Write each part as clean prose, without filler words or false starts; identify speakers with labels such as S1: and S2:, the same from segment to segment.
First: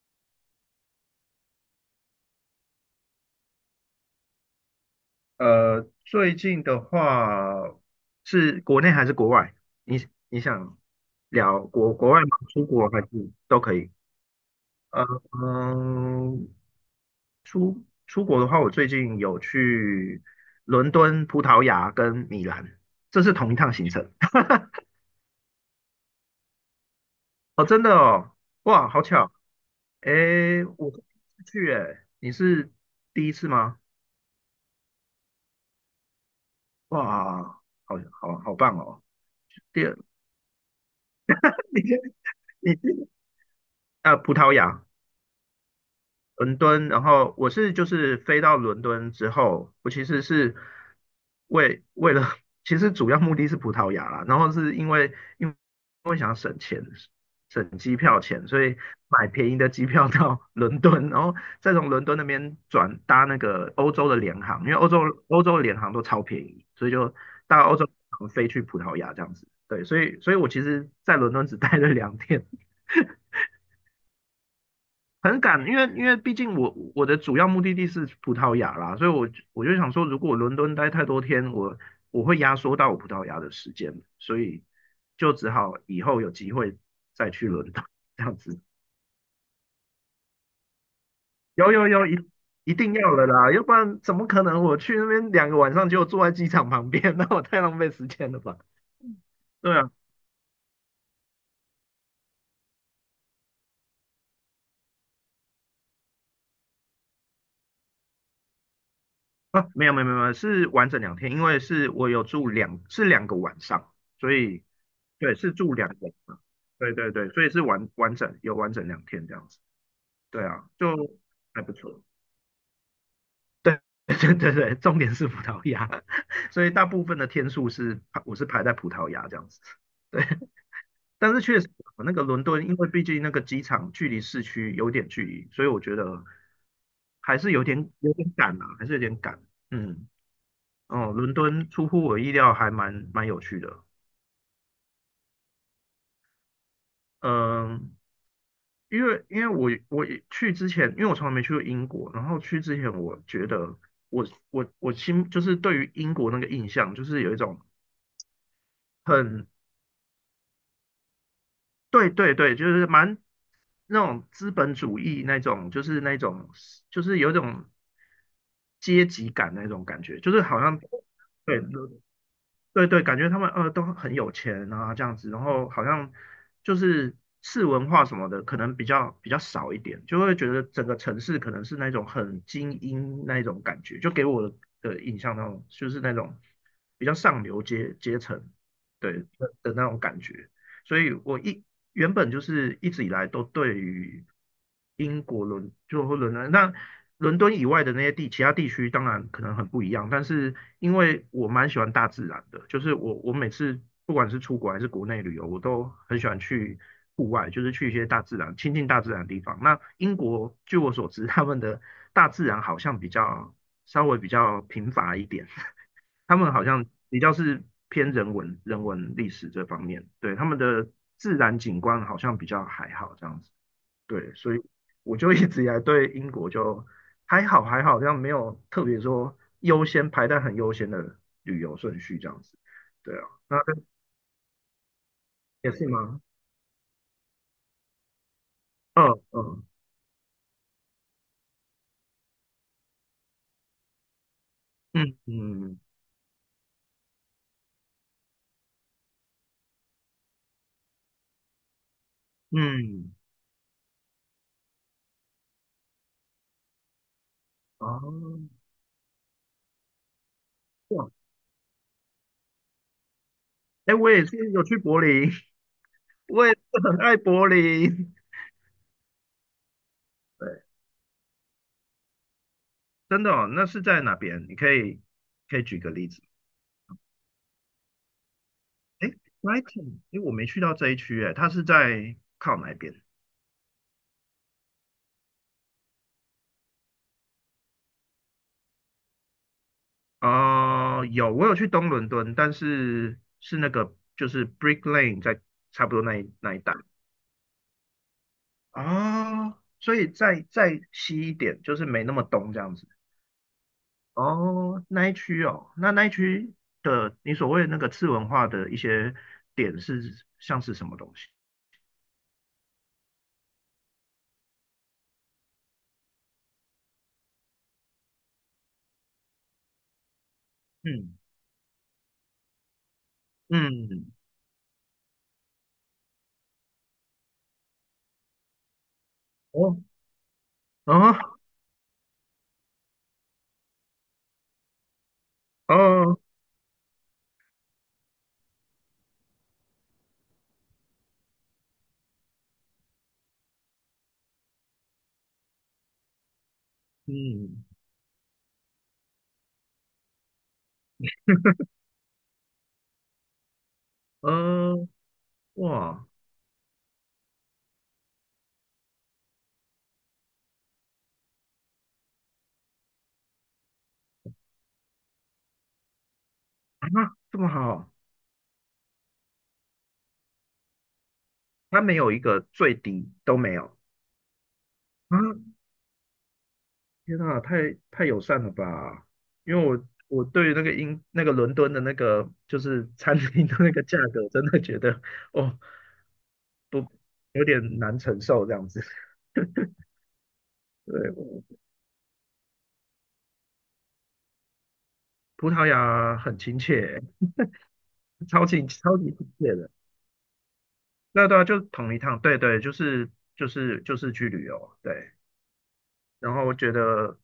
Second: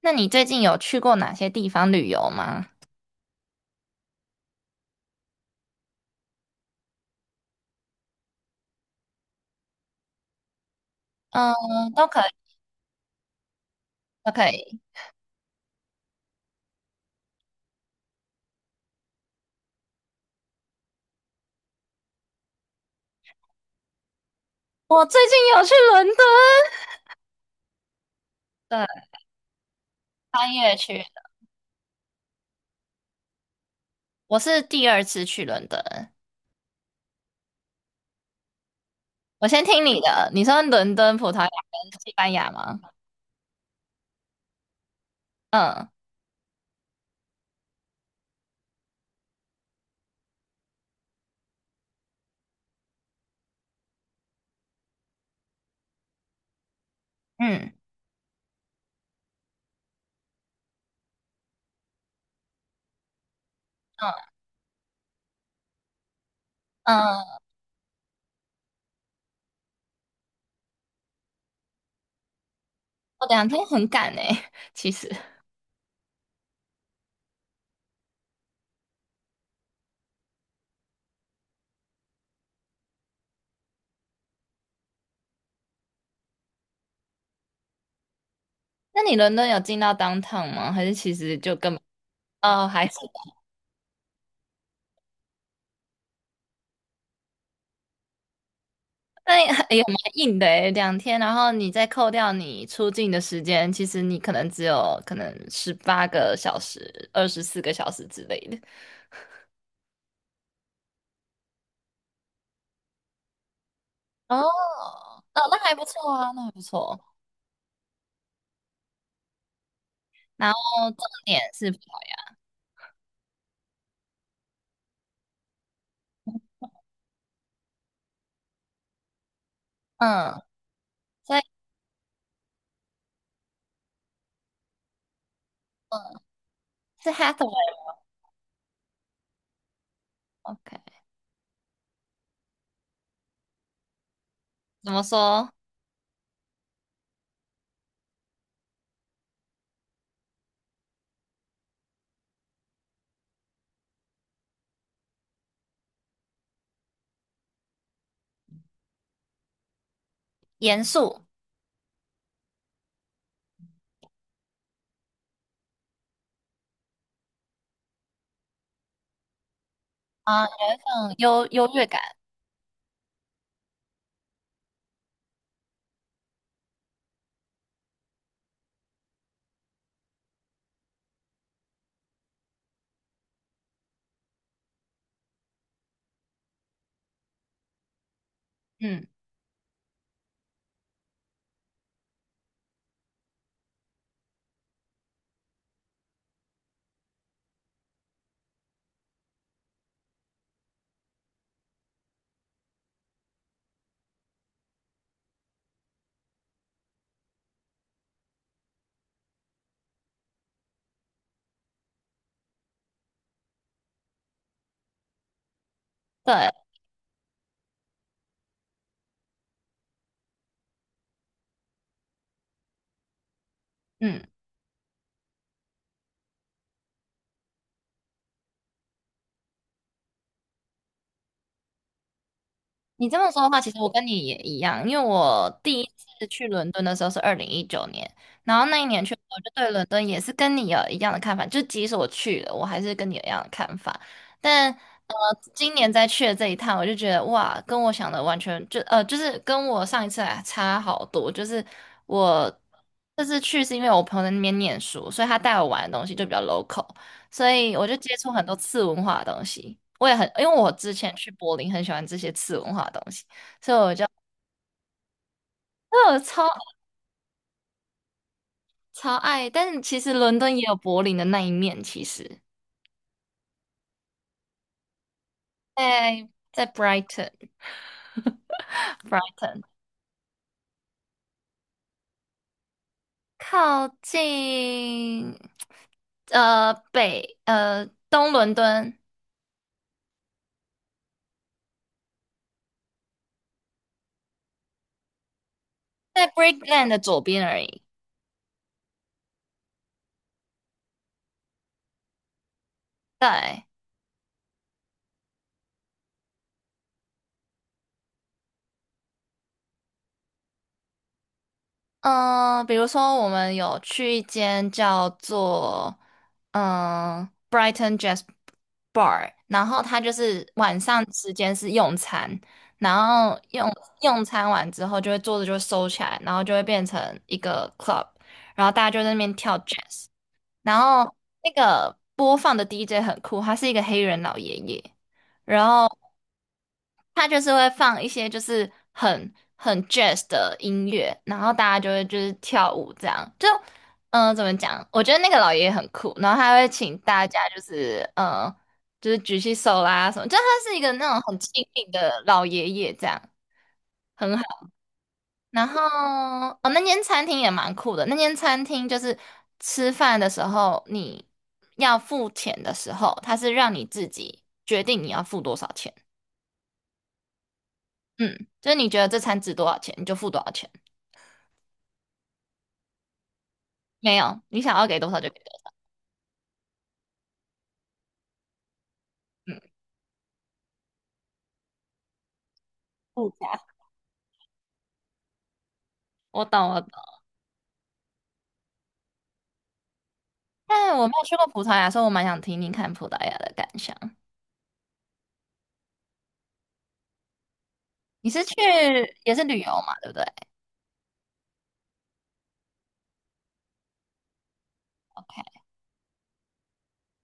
S1: 那你最近有去过哪些地方旅游吗？
S2: 呃，最近的话，是国内还是国外？你想聊
S1: 嗯，
S2: 国
S1: 都
S2: 国
S1: 可
S2: 外吗？
S1: 以，
S2: 出国还是都可以？
S1: 都可以。
S2: 呃嗯，出国的话，我最近有去伦敦、葡萄牙跟米兰，这是同一趟行程。
S1: 我最近有去伦敦，
S2: 哦，真的哦，
S1: 对，
S2: 哇，好巧！
S1: 三
S2: 诶，
S1: 月
S2: 我
S1: 去
S2: 是
S1: 的。
S2: 第一次去，诶，你是第一次吗？
S1: 我是第二次去伦敦。
S2: 哇，好棒哦！
S1: 我先听
S2: 第二，
S1: 你 的，你说伦敦、葡萄牙
S2: 你先
S1: 跟西班牙
S2: 你
S1: 吗？
S2: 先啊，葡萄牙。
S1: 嗯
S2: 伦敦，然后我是就是飞到伦敦之后，我其实是为了，其实主要目的是葡萄牙啦，然后是因为因为因为想省钱，
S1: 嗯
S2: 省机票钱，所以买便宜的机票到 伦敦，然后再从伦敦那边转搭那个欧洲的
S1: 嗯
S2: 联航，因为欧洲的联航都超便宜，所以就
S1: 嗯，
S2: 搭欧洲联航飞去葡萄牙这样子。对，所以我其实在伦敦只待了两天，
S1: 我两天很赶诶、其实。
S2: 很赶，因为毕竟我的主要目的地是葡萄牙啦，所以我就想说，如果我伦敦待太多天，我会压缩到我葡萄牙的时间，所以就只好以后有机会再去伦敦这样子。
S1: 那你伦敦有进到 downtown 吗？还是其实就
S2: 有
S1: 根本？
S2: 有有，一
S1: 哦，
S2: 一
S1: 还
S2: 定
S1: 是。
S2: 要的啦，要不然怎么可能我去那边两个晚上就坐在机场旁边？那我太浪费时间了吧？
S1: 那也很
S2: 对
S1: 也
S2: 啊。
S1: 蛮硬的诶，两天，然后你再扣掉你出境的时间，其实你可能只有可能18个小时、24个小时之类的。
S2: 啊，没有没有没有，是完整两天，因为是我有住两个晚上，所
S1: 哦，
S2: 以对
S1: 哦，
S2: 是
S1: 那还
S2: 住
S1: 不
S2: 两个
S1: 错
S2: 晚
S1: 啊，那
S2: 上，
S1: 还不
S2: 对
S1: 错。
S2: 对对，所以是完整两天这样子，对
S1: 然
S2: 啊，
S1: 后重
S2: 就
S1: 点
S2: 还
S1: 是，
S2: 不错，对 对对对，重点是葡萄牙，所以大部分的天数是排在葡萄牙这样子，对，
S1: 嗯，
S2: 但
S1: 所
S2: 是
S1: 以
S2: 确实那个伦敦，因为毕竟那个机场距离市区有点距离，所以我觉
S1: 嗯
S2: 得
S1: 是
S2: 还是有点
S1: Hathaway，OK，
S2: 有点赶啊，还是有点赶，嗯。哦，伦敦出乎我意料，还蛮有趣的。
S1: 怎么说？
S2: 嗯，因为我去之前，因为我从来没去过英国，然后去之前，我觉得我我心就是对于英国那个印象，就是有一种很
S1: 严肃
S2: 对对对，就是蛮那种资本主义那种，就是那种就是有一种阶级感那种感觉，就是
S1: 啊，
S2: 好
S1: 有一
S2: 像
S1: 种 优
S2: 对
S1: 优越感，
S2: 对对，感觉他们都很有钱啊，这样子，然后好像就是市文化什么的，可能比较少一点，就会觉得整个城市可能是那种很精英那一种感觉，就给我的印象那种就是那种比较上流阶层，
S1: 嗯，
S2: 对的那种感觉。所以我原本就是一直以来都对于英国或伦敦，那伦敦以外的那些其他地区当然可能很不一样，但是因为我蛮喜欢大自然的，就是我每次不管是出国还是国内旅游，我都很喜欢去户外，就是去一些大自然亲近大自然的地方。那英国据我所知，他们的大自然好像比较稍微比较贫乏一点，他
S1: 对，
S2: 们好像比较是偏人文、人文历史这方面，对，他们的自然景观好像比较还好这样子，
S1: 嗯，
S2: 对，所以我就一直以来对英国就还好还好，这样没有特别说优先排在很优先的旅游顺序这样子，
S1: 你这
S2: 对啊，
S1: 么说的
S2: 那
S1: 话，其实我跟你也一样，因为我
S2: 也
S1: 第一
S2: 是吗？
S1: 次去伦敦的时候是2019年，然后那一年去，
S2: 嗯，
S1: 我就
S2: 嗯，
S1: 对伦敦也是跟你有一样的看法，就即使我去了，我还是跟你有一样的看法。但呃，
S2: 嗯，
S1: 今
S2: 嗯，
S1: 年再去的这一趟，我就觉得哇，跟我想的完全就就是跟我上一次来差好多。就是我
S2: 嗯，
S1: 这次去是因为我朋友在那边念书，所以他带我玩的东西就比较 local。所以我就接触
S2: 哦，
S1: 很多次文化的东西。我也很，因为我之
S2: 哇，
S1: 前去柏林很喜欢这些次文化的东西，所以我
S2: 哎，
S1: 就，
S2: 我也是有去柏林，
S1: 那我
S2: 我
S1: 超
S2: 也是很爱柏林，
S1: 超爱。但是其实伦 敦
S2: 对，
S1: 也有柏林的那一面，其实，
S2: 真的哦，那是在哪边？你可以举个例子。
S1: 在 Brighton，Brighton
S2: 哎，Brighton，哎，我没去到这一区，哎，它是在靠哪边？
S1: 靠近呃北呃东伦敦，
S2: 哦，有，我有去东伦敦，但是是那个就是 Brick Lane 在差不多
S1: 在
S2: 那一带。
S1: Brickland 的左边而已。
S2: 哦，所以再西一点，就是没那么东这样子。
S1: 对，
S2: 哦，那一区哦，那一区的你所谓的那个次文化的一些点是像是什么东西？
S1: 嗯，比如说我们有去一间叫做嗯 Brighton Jazz Bar，然后它就是晚上
S2: 嗯
S1: 时间是用餐，然后
S2: 嗯，
S1: 用餐完之后就会桌子就会收起来，然后就会变成一个 club，然后大家就在那边跳
S2: 哦
S1: jazz，然后
S2: 哦
S1: 那个播放的 DJ 很酷，他是一个黑人老爷爷。然后。
S2: 哦，
S1: 他就是会放一些就是很 jazz 的音乐，然后大家就会就是跳舞这样。就怎么讲？我觉得那个老爷爷很酷，然后他会请大家就
S2: 嗯
S1: 是就是举起手啦什么，就他是一个那种很亲民的老爷爷这样，很好。
S2: 呃，
S1: 然后
S2: 哇
S1: 哦，那间餐厅也蛮酷的，那间餐厅就是吃饭的时候你要付钱的时候，他是让你自己决定你要付多少钱。
S2: 啊，这么好。
S1: 嗯，就是你觉得这餐值多少钱，你就付多少钱。
S2: 它没有一个最低都没有
S1: 没有，你想要给多少
S2: 啊！
S1: 就给多少。
S2: 天啊，太友善了吧！
S1: 嗯，
S2: 因为我对于那个英那个伦敦的那个就是餐
S1: 物
S2: 厅的
S1: 价。
S2: 那个价格，真的觉得哦
S1: 我懂，我
S2: 不
S1: 懂。
S2: 有点难承受这样子。
S1: 但我没有去
S2: 对，
S1: 过葡萄牙，所以我蛮想听听看葡萄牙的感想。
S2: 葡萄牙很亲切，
S1: 你是
S2: 超
S1: 去
S2: 级超级亲
S1: 也是
S2: 切
S1: 旅游
S2: 的。
S1: 嘛，对不对
S2: 那对啊，就同一趟，对对，就是去旅游，对。
S1: ？OK，
S2: 然后我觉得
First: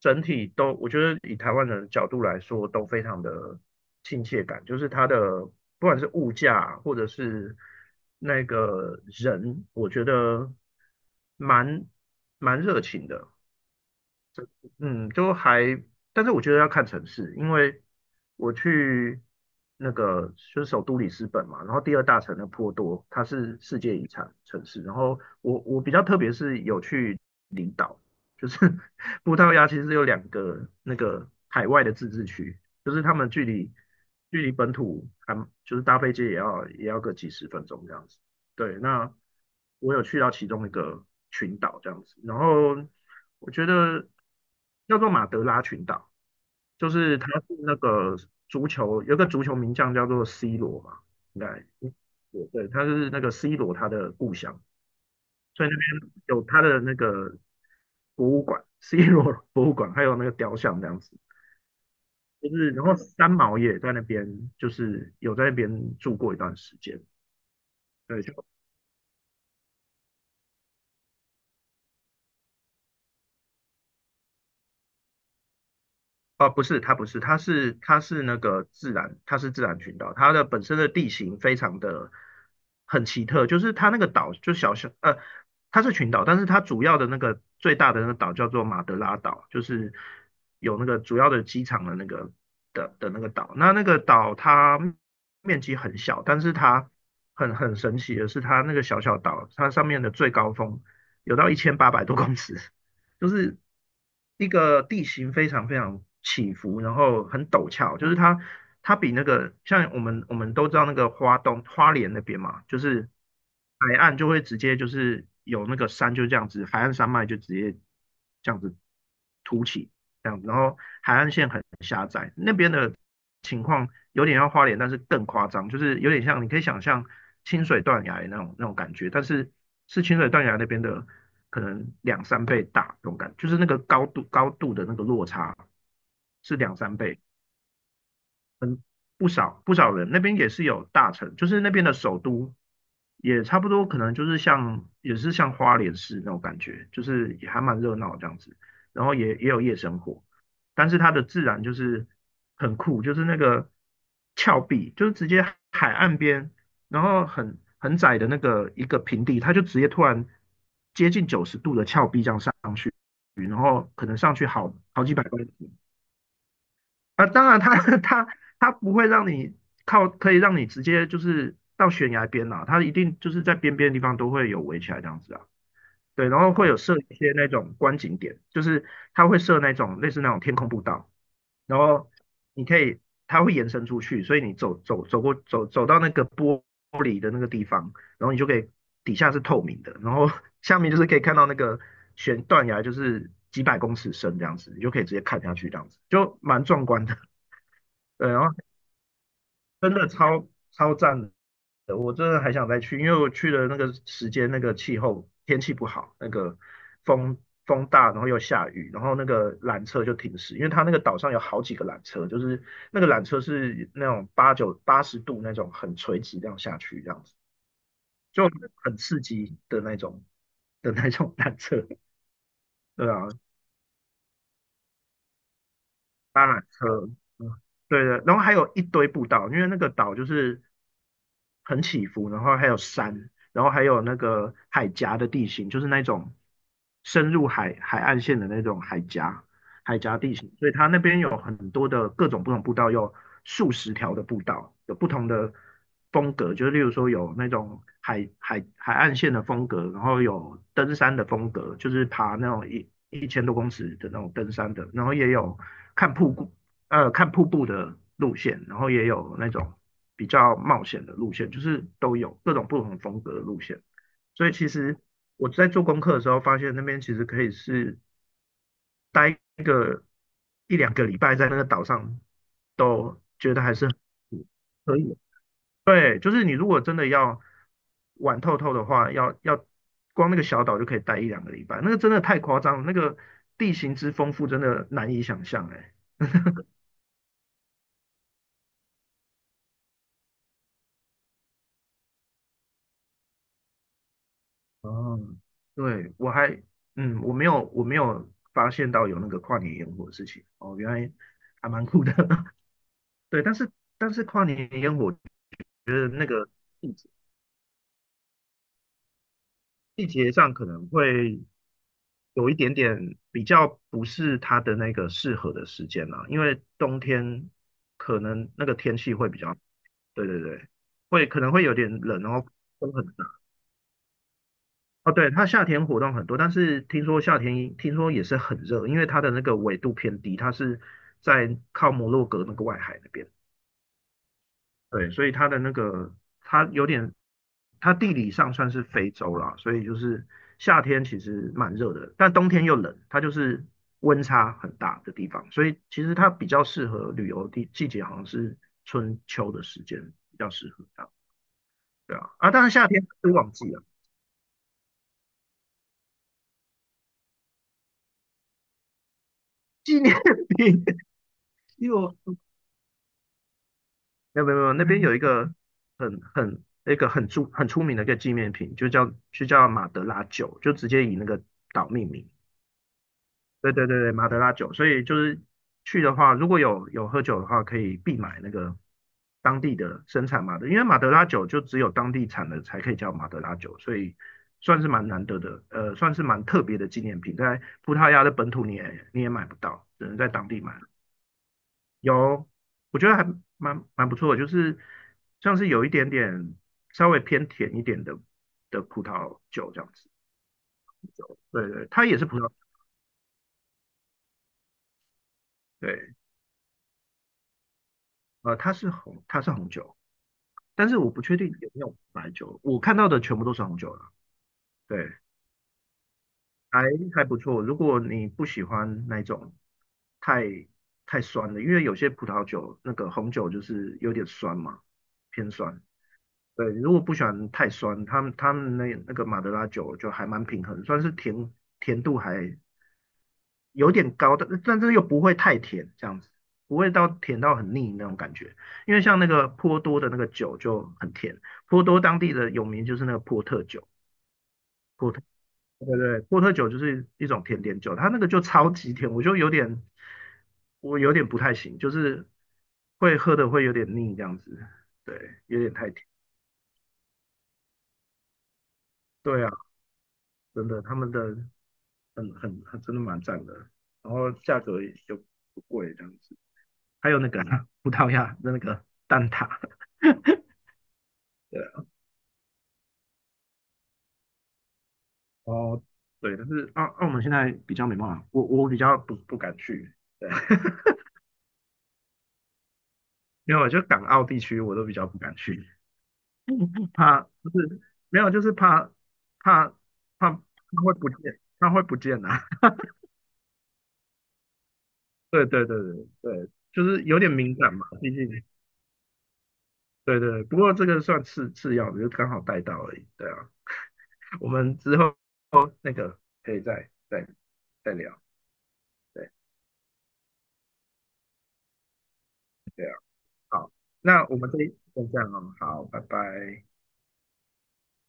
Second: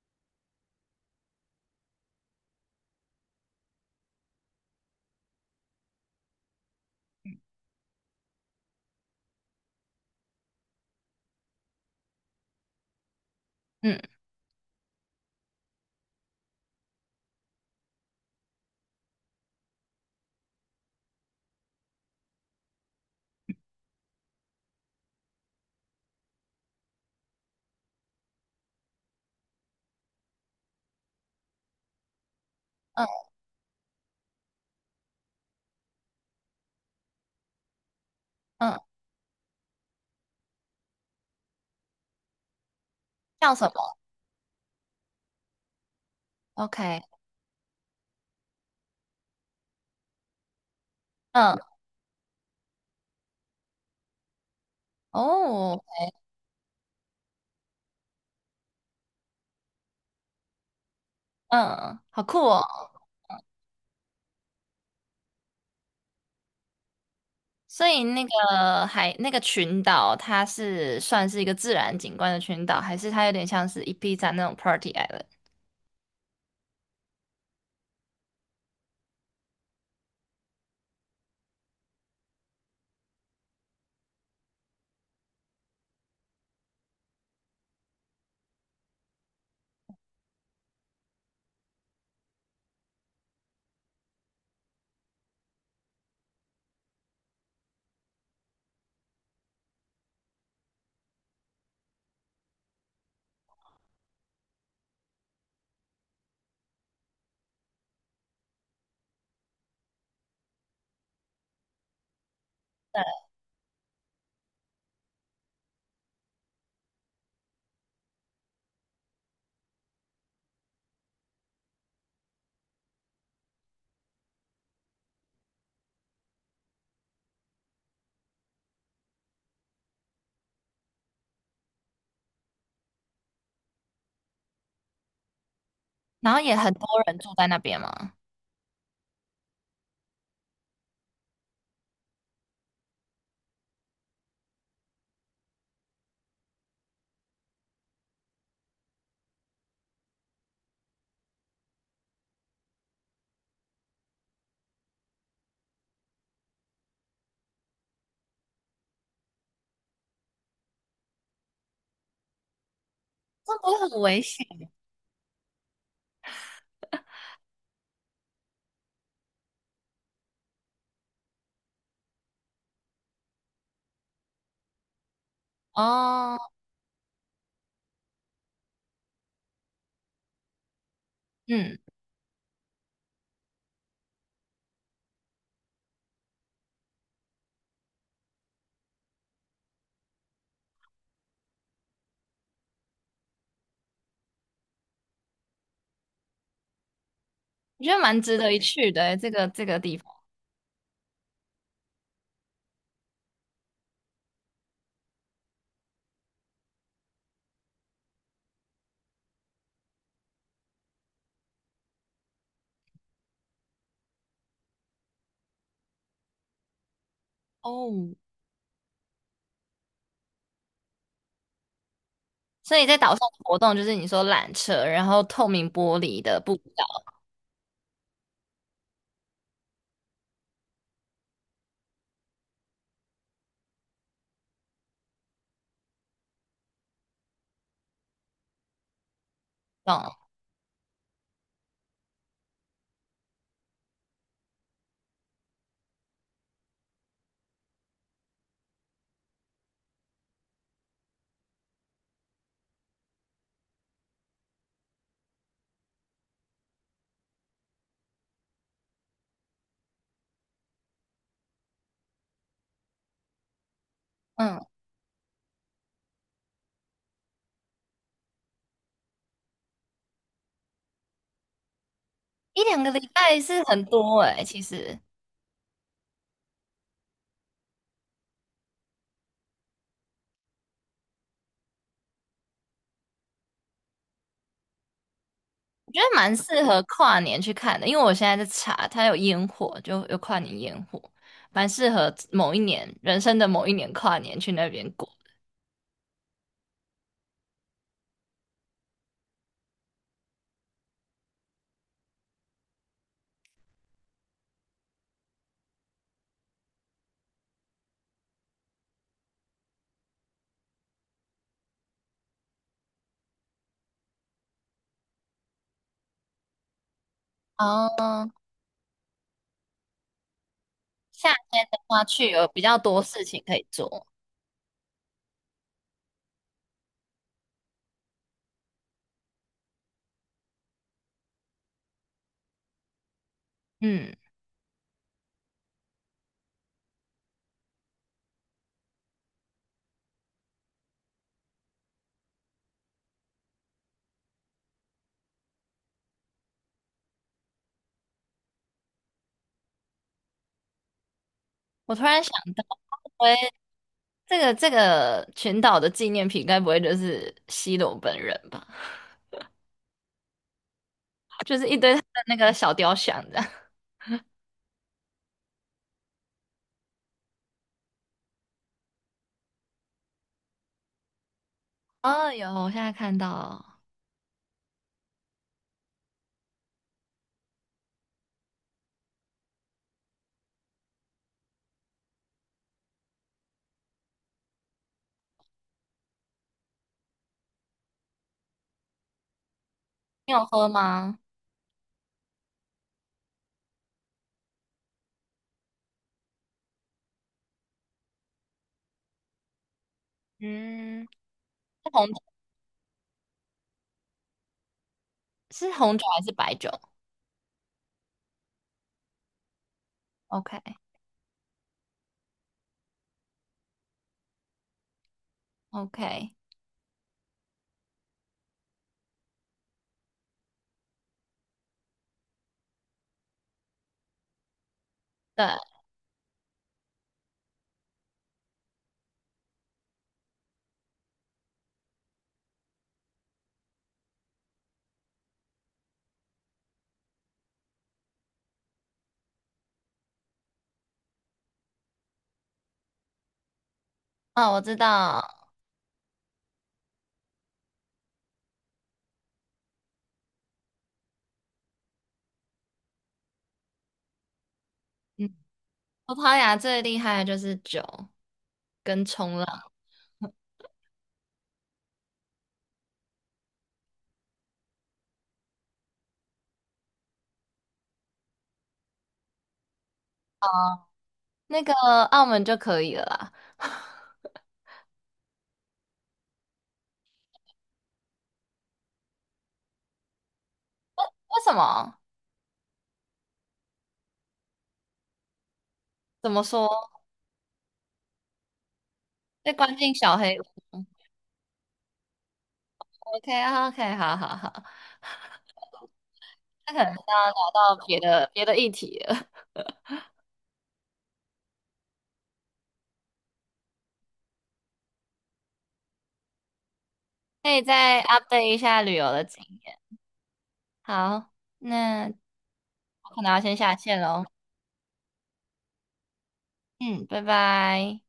S2: 整体都，我觉得以台湾人的角度来说，都非常的亲切感，就是它的不管是物价或者是那个人，我觉得蛮蛮热情的，
S1: 嗯
S2: 嗯，就还，但是我觉得要看城市，因为我去那个就是首都里斯本嘛，然后第二大城的波多，它是世界遗产城市，然后我比较特别是有去。群岛，就是 葡萄牙其实有2个那个海外的自治区，就是
S1: 嗯
S2: 他们距离本土还就是搭飞机也要个几十分钟这样子。
S1: 嗯，
S2: 对，那我有去到其中一个群岛这样子，然后我
S1: 叫什
S2: 觉
S1: 么
S2: 得叫做马德拉群岛，就
S1: ？OK，
S2: 是它是那个足球有个足球名将叫做 C 罗嘛，应
S1: 嗯
S2: 该对对，他是那个 C 罗他的故乡。所以那
S1: 哦，
S2: 边有它的那个博物馆，C 罗博物馆，还有那个雕像这样子。
S1: 嗯，好酷
S2: 就是然
S1: 哦。
S2: 后三毛也在那边，就是有在那边住过一段时间。
S1: 所以
S2: 对，
S1: 那
S2: 就
S1: 个海那个群岛，它是算是一个自然景观的群岛，还是它有点像是一 p 站那种 party island？
S2: 哦，不是，它不是，它是那个自然，它是自然群岛，它的本身的地形非常的很奇特，就是它那个岛就小小，它是群岛，但是它主要的那个最大的那个岛叫做马德拉岛，就是有那个主要的机场的那个那个岛。那那个岛它面积很小，但是它很神奇的是，它那个小小岛，它上面的最高峰有到1800多公尺，就是一个地形非常非常起伏，然后很陡峭，就是它比那个像我们都知道那个花东花莲那边嘛，就
S1: 对，
S2: 是海岸就会直接就是有那个山就这样子，海岸山脉就直接这样子凸起这样子，然后海岸线很狭窄，那边的情况有点像花莲，但是更夸张，就是有点像你可以想象清水断崖那种感觉，但是是清水断崖那边的。可能两三倍大，这种感觉，就是那个高度的那个落差
S1: 然后也
S2: 是
S1: 很
S2: 两
S1: 多
S2: 三
S1: 人
S2: 倍，
S1: 住在那边吗？
S2: 不少人那边也是有大城，就是那边的首都也差不多，可能就是像也是像花莲市那种感觉，就是也还蛮热闹这样子，然后也有夜生活，但是它的自然就是很酷，就是那个峭壁，就是直接海岸边，然后很窄的那个一个平地，它就直接突然接近90度的峭壁这样上去。然
S1: 那不会
S2: 后
S1: 很
S2: 可能
S1: 危
S2: 上去
S1: 险？
S2: 好几百万啊。当然它，它不会让你靠，可以让你直接就是到悬崖边啊，它一定就是在边边的地方都会有围起来这样子啊。对，
S1: 哦，
S2: 然后会有设一些那种观景点，就是它会设那种类似那种天空步道，
S1: 嗯，
S2: 然后你可以，它会延伸出去，所以你走走走过走走到那个玻璃的那个地方，然后你就可以底下是透明的，然后 下面就是可以看到那个悬断崖，就是几百公尺深这样子，你就可以直接看下去这样子，就蛮壮观的。
S1: 我觉得 蛮
S2: 对，
S1: 值
S2: 然
S1: 得
S2: 后
S1: 一去的诶这个这个
S2: 真
S1: 地
S2: 的
S1: 方
S2: 超赞的，我真的还想再去，因为我去的那个时间，那个气候天气不好，那个风风大，然后又下雨，然后那个缆车就停驶，因为它那个岛上有好几个缆车，就是那个缆车是那种八十度那种很垂直这样下去，这样子
S1: 哦。
S2: 就很刺激的那种缆车，
S1: 所以在岛
S2: 对
S1: 上
S2: 啊，
S1: 的活动就是你说缆车，然后透明玻璃的
S2: 搭
S1: 步
S2: 缆
S1: 道，
S2: 车，嗯，对的，然后还有一堆步道，因为那个岛就是很起伏，然后还有山，然后还有那个海峡的地形，就是那种深入海岸线的那种海峡海
S1: 哦
S2: 峡地形，所以它那边有很多的各种不同步道，有数十条的步道，有不同的风格，就是例如说有那种海岸线的风格，然后有登山的风格，就是爬那种一千多公尺的那种登山的，然后也有看瀑布看瀑布的路线，然后也有那种比较冒险的路线，就是都有各种不同风格的路线。所以
S1: 嗯，
S2: 其实我在做功课的时候，发现那边其实可以是待一两个礼拜在那个岛上，
S1: 一两个礼
S2: 都
S1: 拜
S2: 觉
S1: 是
S2: 得还
S1: 很
S2: 是
S1: 多诶，其
S2: 可
S1: 实
S2: 以对，就是你如果真的要玩透透的话，要光那个小岛就可以待一两个礼拜，那个真的太夸张了，那个地形之丰富真的难以想象
S1: 我
S2: 哎、
S1: 觉得蛮适合跨年去看的，因为我现在在查，它有烟火，就有跨年烟火，蛮适合某一年人生的某一年跨年去那边过。
S2: 哦，对，嗯，我没有发现到有那个跨年烟火的事情哦，原来还蛮酷的。对，但是跨年烟火的那个季节季节上可能会有一点点比较不是它的那个适合的时间啦、因为冬天可
S1: 哦，
S2: 能那个天气会比较，对对对，会
S1: 夏
S2: 可能会
S1: 天
S2: 有
S1: 的
S2: 点
S1: 话
S2: 冷，
S1: 去
S2: 然
S1: 有
S2: 后
S1: 比较
S2: 风
S1: 多
S2: 很
S1: 事情可以做。
S2: 哦，对，它夏天活动很多，但是听说夏天听说也是很热，因为它的那个纬度偏低，它是在靠摩洛哥那个外海那边，
S1: 嗯，
S2: 对，所以它的那个它有点，它地理上算是非洲啦，所以就是夏天其实蛮热的，但冬天又冷，它就是温差很大的地方，所以其实它比较适合旅游的季节，好像是春秋的时间比较适合这样，
S1: 我突
S2: 对
S1: 然想
S2: 啊，啊，当
S1: 到。
S2: 然夏天是旺季啊，
S1: 这个这个群岛的纪念品，该不会就是西罗本人吧？
S2: 纪念品，
S1: 就是一
S2: 因
S1: 堆
S2: 为
S1: 他的
S2: 我
S1: 那个小雕像这样。
S2: 没有，那边有一个很很那个很出很出名的一个纪念品，就叫马德拉酒，就直接以那个岛 命名。
S1: 哦，有，我现在看
S2: 对
S1: 到。
S2: 对对对，马德拉酒。所以就是去的话，如果有喝酒的话，可以必买那个当地的生产马德，因为马德拉酒就只有当地产的才可以叫马德拉酒，所以算是蛮难得的，呃，算是蛮特别的纪念品，在葡萄牙的本土你也买不到，只能在
S1: 你有
S2: 当地
S1: 喝
S2: 买。
S1: 吗？
S2: 有，我觉得还蛮不错的，就是像是有一点点稍微偏甜一点的葡萄酒这样子。
S1: 嗯，
S2: 对对，
S1: 是
S2: 它
S1: 红
S2: 也是葡萄，
S1: 是红酒
S2: 对，
S1: 还是白酒
S2: 呃，它是红酒，
S1: ？OK
S2: 但是我不确定有没有白酒，我看到的全部都是红酒了。对，
S1: OK，
S2: 还还不错。如果你不喜欢那种太太酸的，因为有些葡萄酒那个红酒就是有点酸嘛，
S1: 对，
S2: 偏酸。对，如果不喜欢太酸，他们那个马德拉酒就还蛮平衡，算是甜度还有点高，但是又不会太甜，这样子不会到甜到很腻那种感觉。因为像那个波多的那个酒就很甜，波多当地的有名就是那个波特酒，
S1: 哦，我知
S2: 波特
S1: 道。
S2: 对对对，波特酒就是一种甜点酒，它那个就超级甜，我有点不太行，就是会喝的会有点腻这样子，对，
S1: 嗯，
S2: 有点太甜。
S1: 葡萄牙最厉害的就是酒跟冲
S2: 对啊，
S1: 浪，
S2: 真的，他们的很真的蛮赞的，然后价格也就不贵这样子。还有那个啊葡萄牙的那个蛋挞，对
S1: 那个
S2: 啊
S1: 澳门就可以了啦。
S2: 哦对，但是澳门现在比较没办法，我比较不敢去，对，
S1: 为什么？
S2: 因为我就港澳地区我都比较不敢去，
S1: 怎么说？
S2: 怕就是没有就是
S1: 被
S2: 怕
S1: 关进小
S2: 怕
S1: 黑
S2: 怕
S1: 屋
S2: 会不见，怕会不见啊，
S1: ？OK OK，好好好，
S2: 对对对对对，
S1: 那可
S2: 就
S1: 能是
S2: 是有
S1: 要
S2: 点
S1: 聊
S2: 敏感
S1: 到
S2: 嘛，
S1: 别
S2: 毕竟
S1: 的别的议题了。
S2: 对对，不过这个算次要的，就刚好带到而已，对啊。我们之后那个可以再再
S1: 可以
S2: 再
S1: 再
S2: 聊。
S1: update 一下旅游的
S2: 对
S1: 经验。好，那我
S2: 对啊，
S1: 可能要先
S2: 好，
S1: 下线喽。
S2: 那我们这一就这样哦，好，拜拜。
S1: 嗯，拜拜。